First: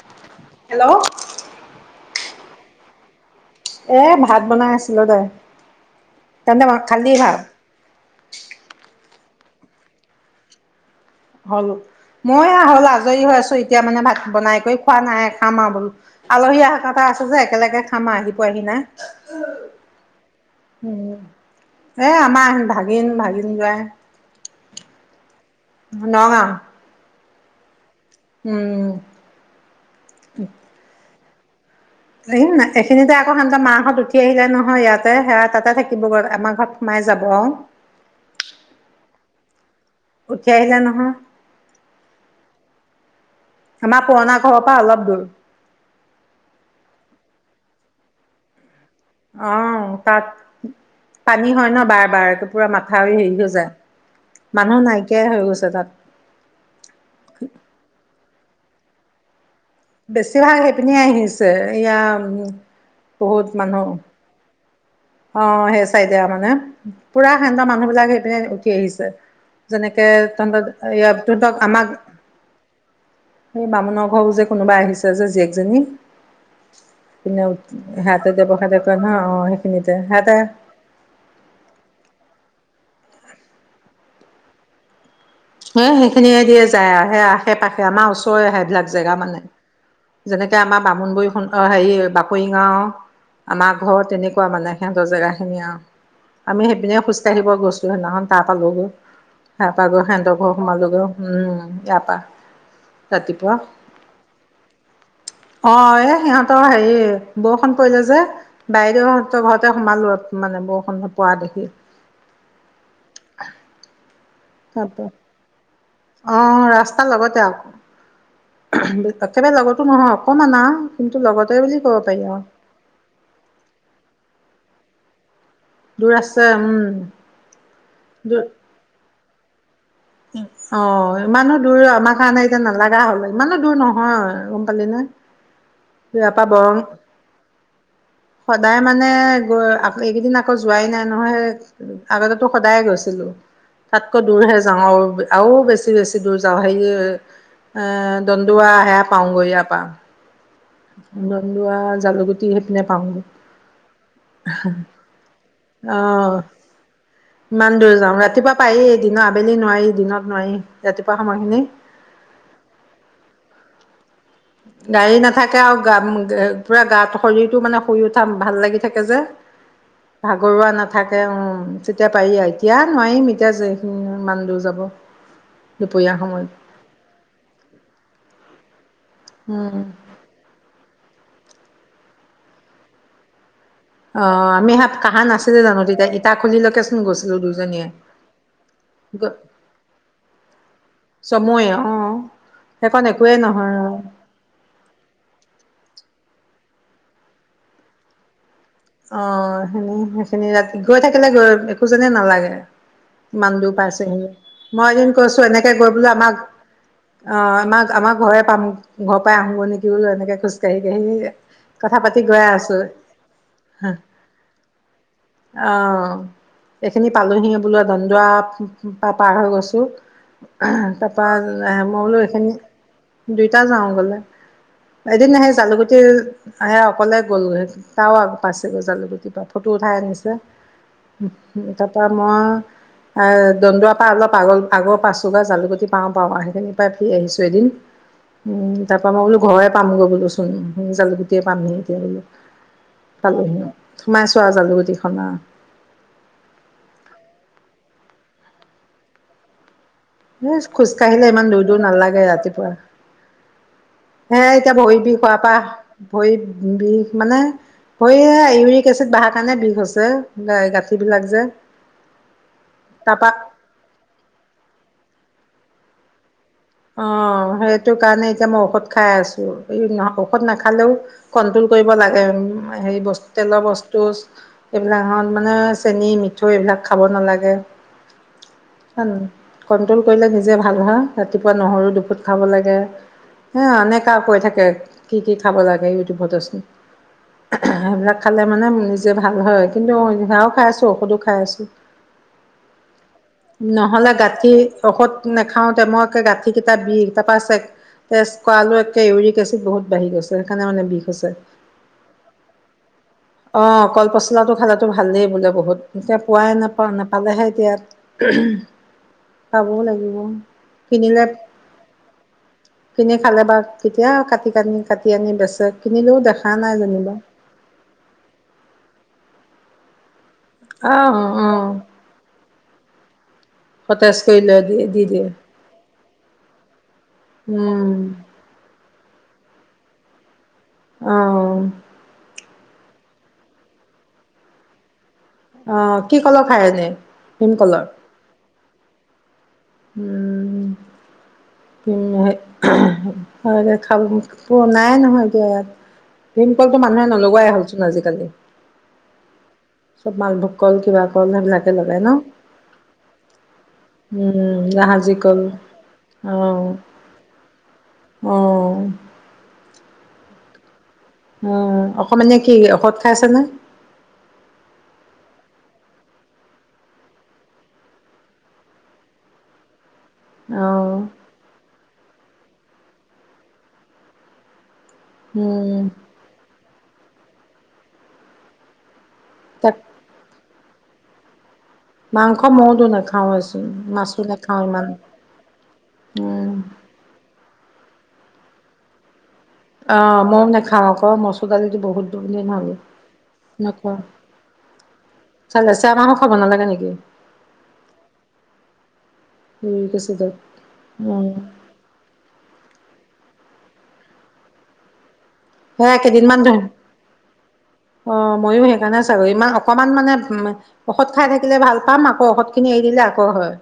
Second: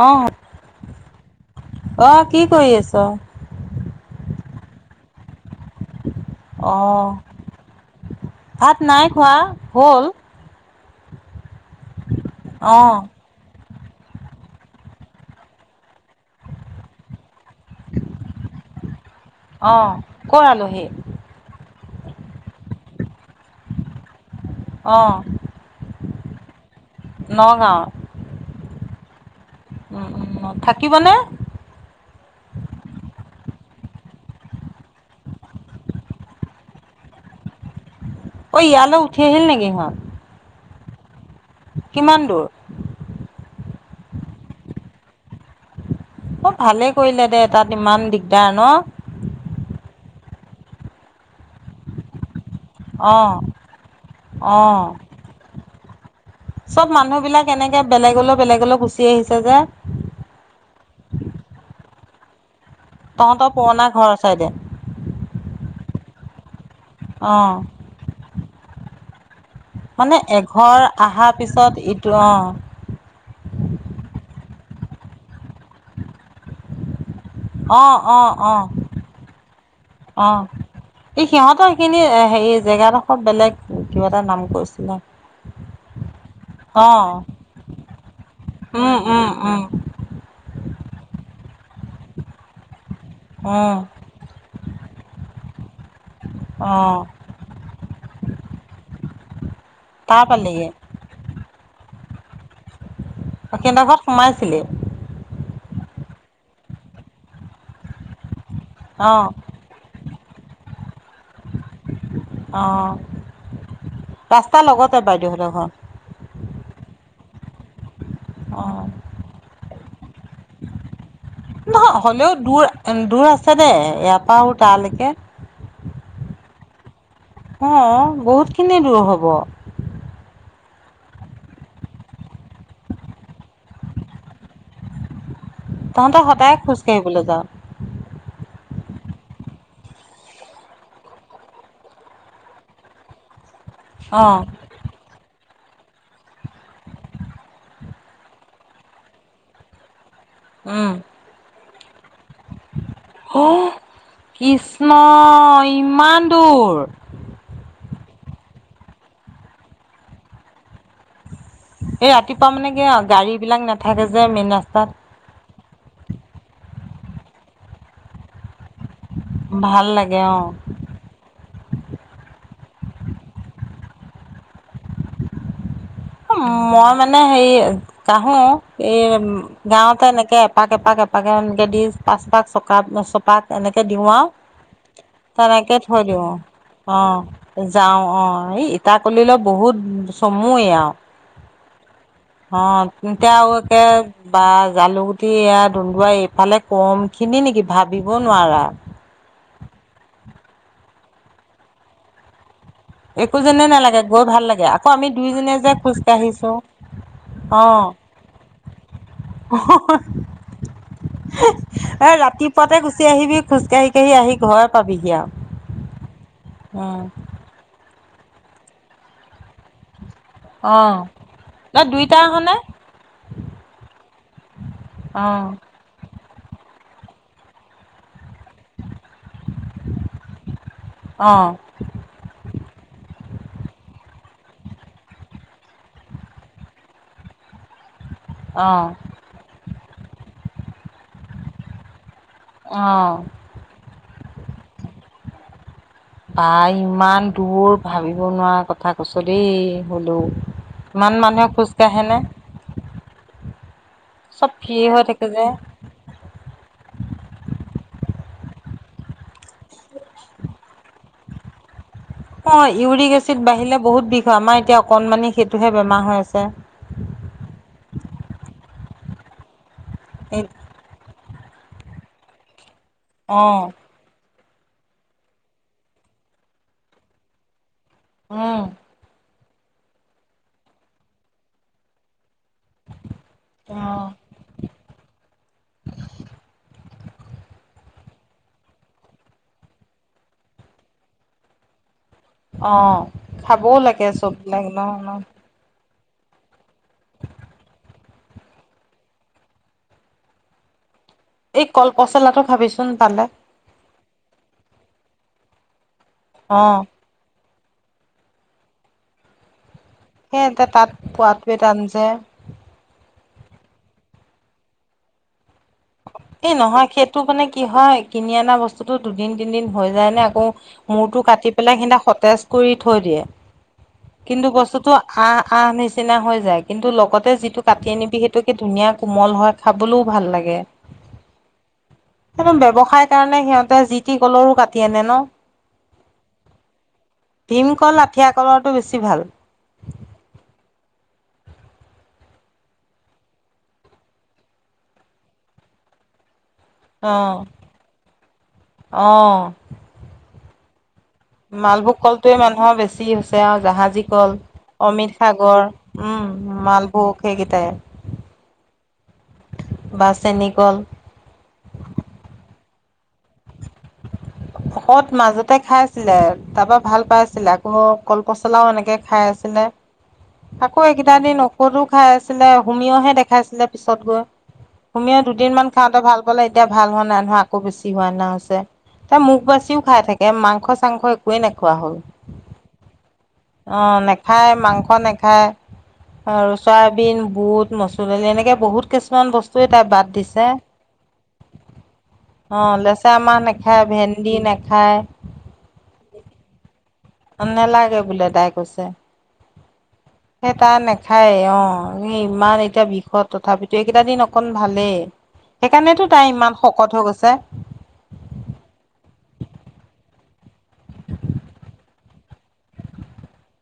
অঁ হেল্ল' অক কি কৰি আছ? এ ভাত বনাই আছিলো দে। তেন্তে ঘত্‌ অহ খালি ভাত? ভাত নাই খোৱা হ'ল? হ'ল ওঁ। মই আ হ'ল অহ আজয়ি হৈ আছোহি। এতিয়া মানে ভাত বনাই কৈ খোৱা নাই খাম আও বুলো, আলহী আহা কথা আছে যে। একেলগে খামআও আহি পোৱাহি নাই। অহ ক'ৰ আলহী হাঁচিওঁ-উম এ আমাৰ ভাগিন, ভাগিন জোঁৱাই। অ' নগাঁও নগাঁও। উম ওঁ ওঁ থাকিবনে? দেখিছেনে নাই? প্ৰেচিডেন্তে আকৌ হাঁত মা হঁত উঠি আহিলে নহয়, ইয়াতে সেয়া তাতে থাকিবগৈ আমা ঘ'ত সোমাই যাব। অই ইয়ালে উঠি আহিল নেকি সিহঁত? উঠি আহিলে নহয়। কিমান দূৰ? আমাৰ পুৰণা ঘৰৰ পৰা অলপ দূৰ অ' ভালে কৰিলে দে তাত ইমান দিগদাৰ ন অ' তাত পানী হয় ন বাৰ বাৰ পুৰা মাথাউৰি অহ হেৰি হৈ যায় অহ মানুহ নাইকিয়াই হৈ গৈছে তাত চব মানুহ বিলাক এনেকে বেলেগ বেলেগ বেলেগ অলৈ গুচি আহিছে যে বেছিভাগ সেইপিনি আহিছে ইয়া [unintelligible] তহঁতৰ পুৰণা ঘৰ চাই দে, অ' হে চাইদিয়া আ মানে পুৰা অহ সেন্ত মানুহ বিলাকে সেইপিনে সি আহিছে। যেনেকে মানে তহঁতৰ এঘৰ এ আহাৰ তহঁতক পিছত আমাক ইটো অহ স বামুণৰ ঘৰ যে, কোনোবাই আহিছে যে জীয়েকজনী কিনে হেতেতি বখ ক না অ' সেইখিনিতে সিহঁতে অ' এই সিহঁতৰ খিনি হেৰি জেগাডোখৰ বেলেগ কিবা এটা নাম কৈছিলে এ হেইখিনিয়েদিয়ে অ যায় আৰু, সেই আশে-পাশে আমাৰ ওচৰৰে হেবিলাক উম জেগা উম মানে। উম যেনেকে আমাৰ বামুনবই সন্থ হেৰি বাকৰি গাওঁ আমাৰ উম ঘৰ তেনেকুৱা মানে সিহঁতৰ জেগাখিনি আৰু আমি অ সেইপিনে খোজকাঢ়িব গৈছিলোঁ সেইদিনাখন তাহ পালোঁগৈ [unintelligible] তাৰ ব পালিগে সোমালগে উম ইয়াৰ পা সেইড ঘৰত সোমাইছিলেই অ এ সিহঁতৰ হেৰি বৰষুণ পৰিলে যে অ বাইদেউহঁতৰ ঘৰতে সোমালোৱঁ মানে বৰষুণত পোৱা দেখি ৰাস্তা লগতে বাইদেউহঁতৰ ঘৰ অহ ৰাস্তাৰ লগতে আক অ তাকে ম লগত শুন নহয় হ'লেও আৰু দূৰ দূৰ আছে দেই ইয়াৰ পৰাা তালৈকে, দূৰ আছে উম, অ, বহুত খিনিয়ে দূৰ হব। হব। অ, ইমানো দূৰ আমাৰ কাৰণে এতিয়া নালাগা হ'ল ইমানো দূৰ নহয় গম পালি নে? তহঁতে ইয়াৰ পৰা সদায় বৰং খোজকাঢ়িবলৈ যাওঁ? সদায় মানে এইকেইদিন আকৌ যোৱাই নাই নহয় আগতেতো সদায় গৈছিলো। তাতকৈ অ দূৰ হে যাওঁ। আৰু বেছি-বেছি দূৰ যাওঁ সেই দণ্ডুৱা হেয়া পাওঁগৈ এয়াৰপা। উম দন্দুৱা, জালুকুটি সেইপিনে পাওঁগৈ অ কৃষ্ণ ইমান অহ, দূৰ ইমান দূৰ যাওঁ। ৰাতিপুৱা পাৰি দিনৰ আবেলি নোৱাৰি দিনত নোৱাৰি ৰাতিপুৱা, সময়খিনি এই, ৰাতিপুৱা মানে কি গাড়ী বিলাক নেথাকে যে - গাড়ী নাথাকে আৰু গাম গ্, পুৰা গাত শৰীৰটো মানে শুই উঠা ভাল লাগি, থাকে যে ভাল লাগে অ ভাগৰুৱা নাথাকে উম, তেতিয়া পাৰি আ, এতিয়া নোৱাৰিম এতিয়া যেখিন ইমান দূৰ যাব। দুপৰীয়া সময়ত মই মানে হেৰি কাহো। এই উম গাঁৱতে এনেকে এপাক- এপাক এ, পাকে গেদি পাঁচপাক চপাক চপাত, এনেকৈ দিওঁ আৰু অ' আমি সাত কাহা নাছিলে তেনেকৈ জানো থৈ তেতিয়া দিওঁ ইটাখুলিলৈকেচোন অহ, গৈছিলো দুজনীয়ে যাওঁ অহ, এই ইটাকলিলৈ বহুত চমুৱেই আৰু, চময়ে অ' অ, সেইকণ তেতিয়া একোৱেই আৰু নহয় একে বা জালুগুটি এয়া দন্দুৱা এইফালে কম খিনি নেকি ভাবিব নোৱাৰা অহ, সে -সেইখিনি ৰাতি গৈ থাকিলে গৈ একো যেনে নালাগে। একো ইমান যেনে দৰ নালাগে গৈ পাইচছোহি ভাল লাগে আকৌ মই আমি এদিন কৈছো দুইজনীয়ে যে এনেকে গৈ খোজ বোলে আমাক কাঢ়িছো অহ, অ আমাক আমাৰ ঘৰে পাম ঘৰ পৰাই আহোগৈ নেকি বোলো এনেকে খোজকাঢ়ি কথা পাতি গৈ আছো। এতিয়া হিকেহি আহি ঘৰ পাবিহি আৰু অ' উম', এইখিনি পালোহি বোলো দন্দুৱা পাৰ হৈ গৈছোঁ। অ'। তাৰপা আঃ ন মই বোলো দুইটা এইখিনি আহনে? দুইটা যাওঁ বলা এদিন সেই অ', জালুকুটি আহে, অকলে গলো হেতেন, তাৱা, পাছে বজালৈকে কিবা ফটো উঠাই আনিছে অ', তাৰপৰা মই, দন্দুৱাৰ পা অলপ আগৰ- আগৰ পাছোঁ বা জালুকুি পাওঁ -পাওঁ সেইখিনি পৰাই ফুৰি আহিছোঁ এদিন। উম, অ', তাৰ পৰা মই বোলো ঘৰে পামগৈ বোলো। জালুগুটিয়ে পাম গে এতিয়া বোলো, - অহ, সোমাইছোঁ আৰু জালুগুটি খানা। বা ইমান দূৰ, ভাবিব নোৱাৰা কথা কৈছ দেই। হ'লেও। এ খোজকাঢ়িলে মানুহে ইমান দূৰ দূৰ খোজকাঢ়েনে নালাগে ৰাতিপুৱা। হে চব এতিয়া ফ্ৰী ভৰি হৈ বিষ থাকে হোৱাৰ যে। পৰা, ভৰি বিষ মানে ভৰি সে ইউৰিক এচিড বহাৰ কাৰণে বিষ হৈছে। যে, গাঁঠি বিলাক যে। অ' ইউৰিক তাৰপা এচিড বাঢ়িলে বহুত বিষ হয়। আমাৰ এতিয়া অকনমানি সেইটোহে বেমাৰ হৈ আছে। অ' সেইটো কাৰণে এতিয়া মই ঔষধ খাই আছোঁ। এই ন এই ঔষধ নাখালেও কন্ট্ৰল কৰিব লাগে। উ হেৰি বস্ত, তেলৰ অ', বস্তু। এইবিলাকত মানে চেনী মিঠৈ এইবিলাক খাব নালাগে। উম। কণ্ট্ৰল কৰিলে নিজে ভাল হয়। সে ৰাতিপুৱা নহৰু দুফুট খাব লাগে। হে, অ', এনেকুৱা কৈ থাকে কি কি খাব লাগে ইউটিউবতে চোন। সেইবিলাক খালে মানে নিজে ভাল হয়। কিন্তু এয়াও খাই আছোঁ, ঔষধো খাই আছোঁ। অ'। খাবও লাগে নহলে চববিলাক গাঁঠিৰ ন' ন' ঔষধ নাখাওতে মই টেই গাঁঠি কেইটা বিষ তাৰ পাৰা চে টেষ্ট কৰালো একে ইউৰিক এচিড বহুত বাঢ়ি গৈছে, সেইকাৰনে মানে বিষ। হৈছে এই কলপচলাটো খাবিচোন পালে। অঁ কল পচলাটো খালেটো ভালেই বোলে বহুত। একে পোৱাই অ'। নাপাওঁ। নাপালেহে ইয়াত। পাব‌ও লাগি সেই এতিয়া তাত পোৱটোৱে টান যে। এনে খালে বা, কেতিয়া কাটি কানি, কাটি আনি বেচে কিনিলেও দেখা এই নাই নহয়। যেনিবা সেইটো মানে কি হয়, কিনি অনা বস্তুটো দু দিন তিনিদিন হৈ যায় ন, অ, অঁ মূৰটো কাটি অঁ পেলাই সেইদিনা সতেজ কৰি থৈ দিয়ে। সতেজ কৰি কিন্তু লৈ দিয়ে বস্তুটো দি দিয়ে আঁহ আঁহ নিচিনা হৈ যায়। কিন্তু লগতে যিটো কাটি আনিবি সেইটো কি ধুনীয়া কোমল হয়। খাবলৈও ভাল লাগে। আহ। সেইবোৰ ব্যৱসায় কাৰণে সিহঁতে জি টি কলৰো কাটি আনে ন? অ, কি কলৰ খাই আনে ভিমকললৰ? কৰাটো বেছি ভাল। উম, ত নাই নহয় ইয়াত। ভীমকলটো মানুহে অ নলোৱাই হ'লচোন আজিকালি অ চব মালভোগ। ক'ল কিবা। কল সেইবিলাকে লগাই মালভোগ ন কলটোৱে মানুহৰ বেছি হৈছে আৰু জাহাজী কল। উম জাহাজী অমিত কল সাগৰ, উম অ' মালভোগ সেইকেইটাই। অ' বা, চেনিকল। উম অকণমান এ কি ঔষধ খাই আছে নে। শকত মাজতে খাই আছিলে, তাৰপা ভাল পাই আছিলে আকৌ কলপচলাও এনেকে খাই আছিলে। আকৌ অ' এইকেইদ দিনঔষধ খাই আছে। ছিলে হুমঅহে দেখাইছিলে পিছত গৈ। তুমিও দুদিনমান উম খাওঁতে ভাল পালে এতিয়া ভাল হোৱা ন, নহয় আকৌ বেছি হোৱা না হৈছে। তাক বাচিও খাই থাকে মাংস। মাংস চাংশ একোৱে নাকে। খোৱা হ'ল মাংস ময়োতো নাখাওঁৱেচোন অ মাছো নাখায় নাখাওঁ ইমান মাংস নাখায় উম চয়াবিন বুট। মসুদালি এনেকে বহু কিছুমান বস্তু। অ, মই নাখাওঁ আকৌ মচুৰ দালিটো বহুত দ নলে নাখাওঁ। দি নাখায়। খাব নালাগে নেকি অ', নেলাগে বোলে তাই কৈছে। ইউৰিক এচিডত? সেই তাই উম, নাখায়ে, অ', ইমান এতিয়া বিষত তথাপিতো এইকেইটা দিন অকণ ভালেই। হে সেইকাৰণেতো তাই কেইদিনমান ইমান ধৰি, শকত হৈ গৈছে অ', ময়ো সেইকাৰণে ছ ইমান অকমান মানে ঔষধ খাই থাকিলে ভাল পাম, আকৌ ঔষধ খিনি এৰি দিলে আকৌ হয়।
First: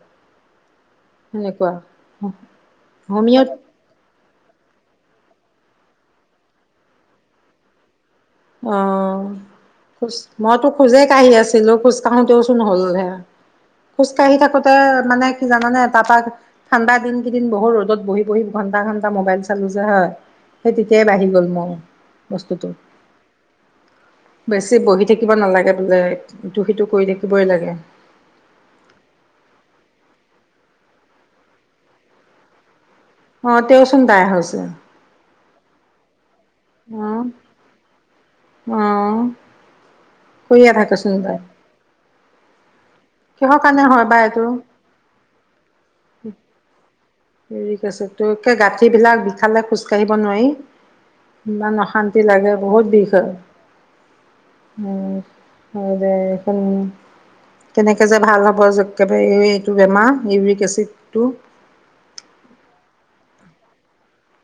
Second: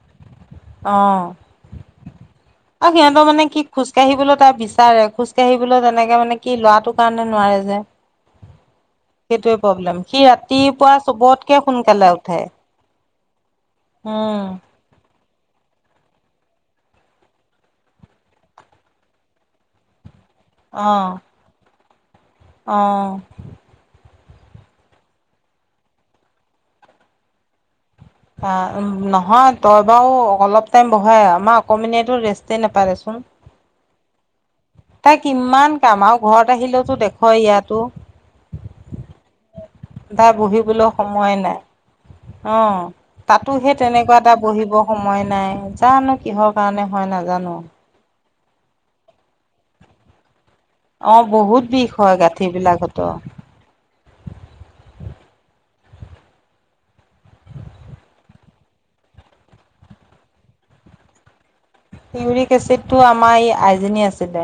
অ' সেনেকুৱা। আৰু সিহঁতৰ মানে হোমিঅত কি খোজকাাঢ়িবলৈ তাৰ বিচাৰে খোজ। খোজকাঢ়িবলৈ তেনেকে মানে কি ল'ৰাটো কাৰণে নোৱাৰে যে। অ' সেইটোৱে প্ৰব্লেম খোজ সি মইতো ৰাতিপুৱা খোজেই কাঢ়ি চবতকে আছিলোঁ, খোজ সোনকালে উঠে কাঢ়োতেওঁ চোন হ'ল হেয়া। খোজ কাঢ়ি উম থাকোঁতে মানে। কি জানানে, তাৰ পৰা ঠাণ্ডা দিন কেইদিন বহুত ৰ'দত বহি বহি ঘণ্টা ঘন্টা মোবাইল চালোঁ যে হয়। সেই তেতিয়াই বাঢ়ি গ'ল মোৰ। বস্তুটো। অহ' বেছি বহি থাকিব নালাগে বোলে, ইটো সিটো কৰি থাকিবই লাগে। অ' নহয় তই বাৰু অলপ টাইম বঢ়াই, আমাৰ অকমানিয়েটো ৰেষ্ট নাপাৰে। অ' তেওঁচোন তাই হৈছে। তাই কিমান কাম আৰু ঘৰত আহিলেওতো অ দেখ ইয়াতো অ' তাই কৰিয়ে বহিবলৈ থাকেচোন সময় তাই নাই, অ'। তাতো কিহৰ সেই কাৰণে হয় তেনেকুৱা বা এটা এইটো বহিব সময় নাই, জানো কিহৰ কাৰণে হয়, নাজানো। তোৰ একে গাঁঠিবিলাক বিষালে খোজকাঢ়িব নোৱাৰি। অ', বহুত ইমান বিষ হয় অশান্তি গাঁঠি লাগে বহুত বিলাকতো, বিষ হয়, উম। [unintelligible] কেনেকে যে, ভাল হ'ব একেবাৰে এইটো বেমাৰ ইউৰিক এচিডটো। ইউৰিক এচিডটো আমাৰ এই আইজনী আছিলে,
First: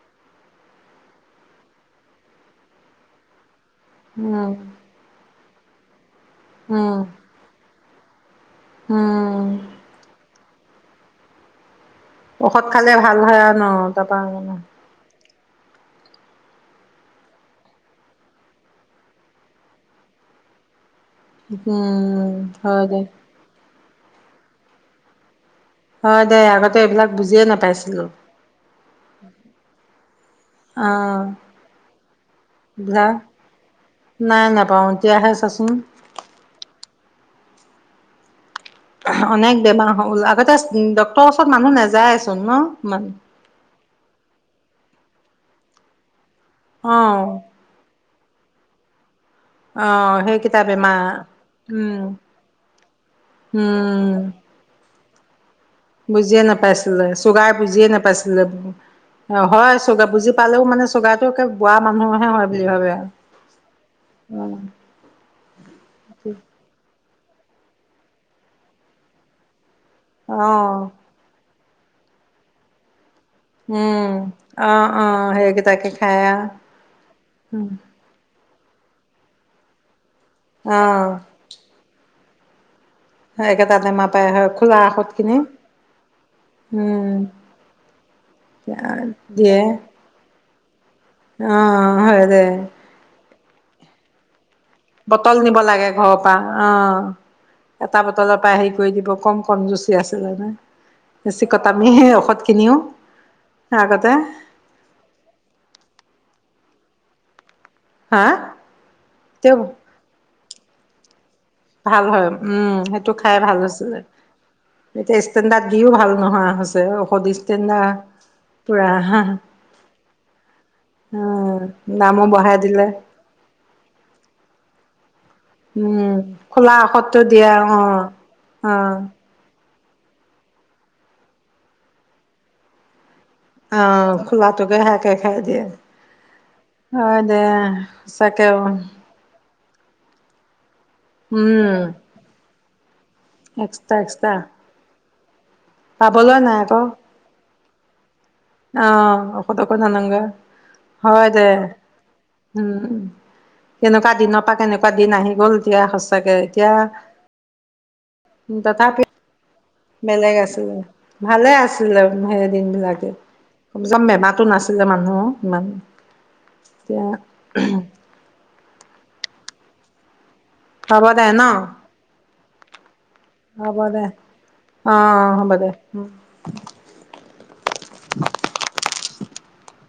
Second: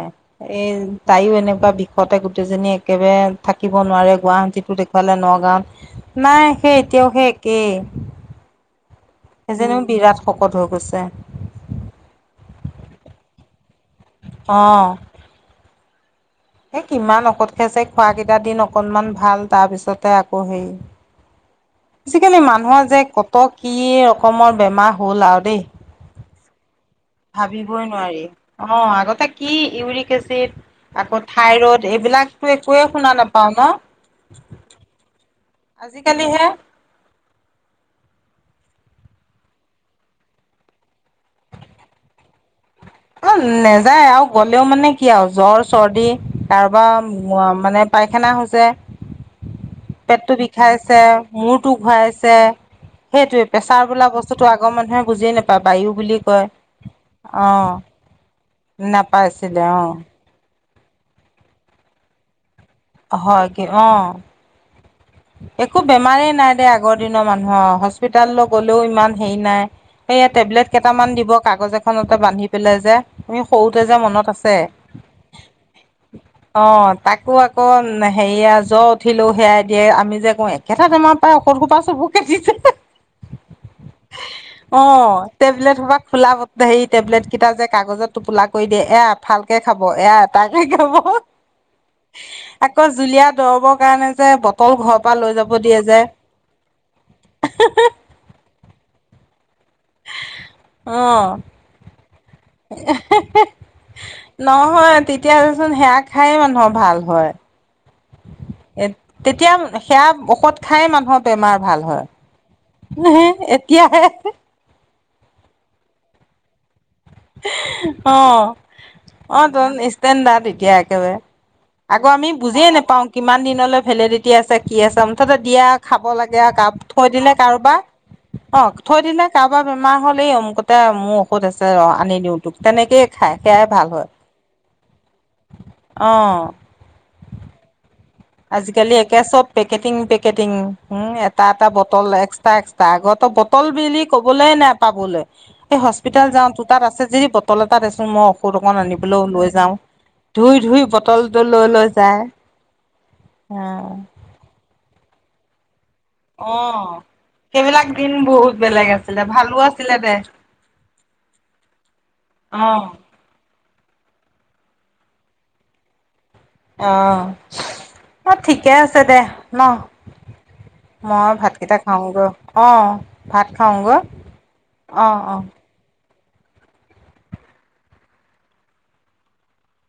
এই তাইও এনেকুৱা বিষতে গোটেইজনী একেবাৰে থাকিব নোৱাৰে উম গুৱাহাটীতো দেখুৱালে, নগাঁৱত নাই সেই এতিয়াও সেই একেই। হম সেইজনীয়ো বিৰাট শকত হৈ গৈছে। ঔষধ খালে ভাল হয়, আৰু ন। তাপা [unintelligible] এ, কিমান ঔষধ খাইছে, খোৱা কেইটাদিন অকনমান ভাল তাৰপিছতে আকৌ হেৰি। উম, আজিকালি মানুহৰ হয়, যে দে কত কি ৰকমৰ বেমাৰ হ'ল আৰু দেই। হয় দে আগতে এইবিলাক বুজিয়ে ভাবিবই নাপাইছিলো নোৱাৰি অ' আগতে কি ইউৰিক এচিড, অ আগতে থাইৰইড এইবিলাকতো একোৱে শুনা এইবিলাক নাপাওঁ ন। নাই নাপাও এতিয়াহে চাচোন আজিকালি হে অনেক বেমাৰ হ'ল আগতে ডক্তৰৰ ওচৰত মানুহ নাযায়চোন ন। ইমান অ নেজ নেযায় আৰু গ'লেও মানে কি আৰু জ্বৰ চৰ্দি কাৰোবাৰ অ মানে পাইখানা হৈছে। অ পেটটো সেইকেইটা বিষাইছে বেমাৰ মূৰটো উম ঘুৱাইছে সেইটোৱে প্ৰেছাৰ বোলা উম বস্তুটো আগৰ মানুহে বুজি নেপায়। বুজিয়ে নাপাইছিলে চুগাৰ বুজিয়ে নোপাইছিল। নাপাইছিলে হয় অ চুগাৰ বুজি পালেও মানে চুগাটো একে বুঢ়া মানুহৰ হে হয়। বুলি ভাবে আৰু। হ কি অ একো বেমাৰেই নাই দে আগত। দিনৰ মানুহ হস্পিতাললৈ গ'লেও ইমান হেৰি নাই। এইয়া অ টেবলেট কেইটামান দিবক কাগজ এখনতে বান্ধি পেলাই যে। তুমি সৰুতে যে উম মনত আছে। অ অ সেইকেইটাকে খাই আ অ তাকো আকৌ হেৰিয়া জ্ব উঠিলো সেয়া দিয়ে আমি যে কও অ একেটাতেমাৰ পৰা ঔষধ সোপা চবোক কে দিছে হে। একে তাতে মাপাই হয় খোলা অ আখত খিনি টেবলেট সো পা খোলা হেৰি উম টেবলেট কেইটা যে কাগজত টোপোলা কৰি দিয়ে, এয়া এফালকে দিয়ে খাব এয়া তাকে কি হ'ব অ হয় দে। জুলীয়া দৰবৰ কাৰণে যে বত বটল নিব লাগে ঘৰৰ পৰা অ এটা বটলৰ পৰা হেৰি কৰি দিব কম। কন যুচি আছে জানে অ' বেকত আমি। ঔষধ খিনিও আগতে নহয় তেতিয়াচোন সেয়া খায়ে মানুহক। ভাল হয়। হা এ তেতিয়া তেওঁ সেয়া ঔষধ। খাই মানুহৱ। বেমাৰ ভাল হয়। উম সেইটো খাই ভালছিলে এতিয়াহে এতিয়া ষ্টেডাৰ। দিও ভাল নহয় হৈছে অ। অ হা অ ত ষ্টেণদাৰ্ত এতিয়া একেবাৰে অ আকৌ দামো আমি বঢ়াই বুজিয়ে দিলে নাপাও কিমান দিনলৈ ভেলেডিটি আছে কি আছে। হঠাতে দিয়া খাব উম লাগে আৰু কাৰ খোলা থৈ ঔষধটো দিলে দিয়ে অ কাৰোবাৰ অ থৈ দিলে কাৰোবাৰ বেমাৰ হ'ল এই অমকুতে মোৰ ঔষধ আছে আ আনি দিওঁ তোক তেনেকেই খাই সেয়াই ভাল হয়। টোকে খাই তাকে খাই দিয়ে অ হয় দে। সঁচাকে অ', আজিকালি একে চব পেকেটিং পেকেটিং। উম এটা এটা বটল এক্স টা এক্সটা আগত ত বটল এক্সট্ৰা বিলি এক্সট্ৰা। কবলে নাই পাবলে। এই হস্পিতেল পাবলৈ যাওঁ নাই তো আকৌ তাত আছে যদি ব তল এটা দেচোন ম পৌত অকণ আনিবলো অ', লৈ যাওঁ, ঔষধকো নানাগে। ধুই ধুই হয় বটলটো দে লৈ লৈ যায়। উম, কেনেকুৱা দিনৰ পৰা কেনেকুৱা দিন আহি [unintelligible] অ এতিয়া সেইবিলাক দিন বহুত বেলেগ তথাপি আছিলে ভালো আছিল বেলেগ আছিলে ভালে আছিলে সেই অ দিন বিলাকে কম চম বেমাৰ তাতো নাছিলে মানুহ ইমান অ এতিয়া অ ঠিকে আছে দে ন হ'ব দে মই ন? ভাতকেইটা খাওঁগৈ অঁ ভাত হ'ব খাওঁগৈ দে অ', অঁ অ', অঁ হ'ব দে উম [unintelligible]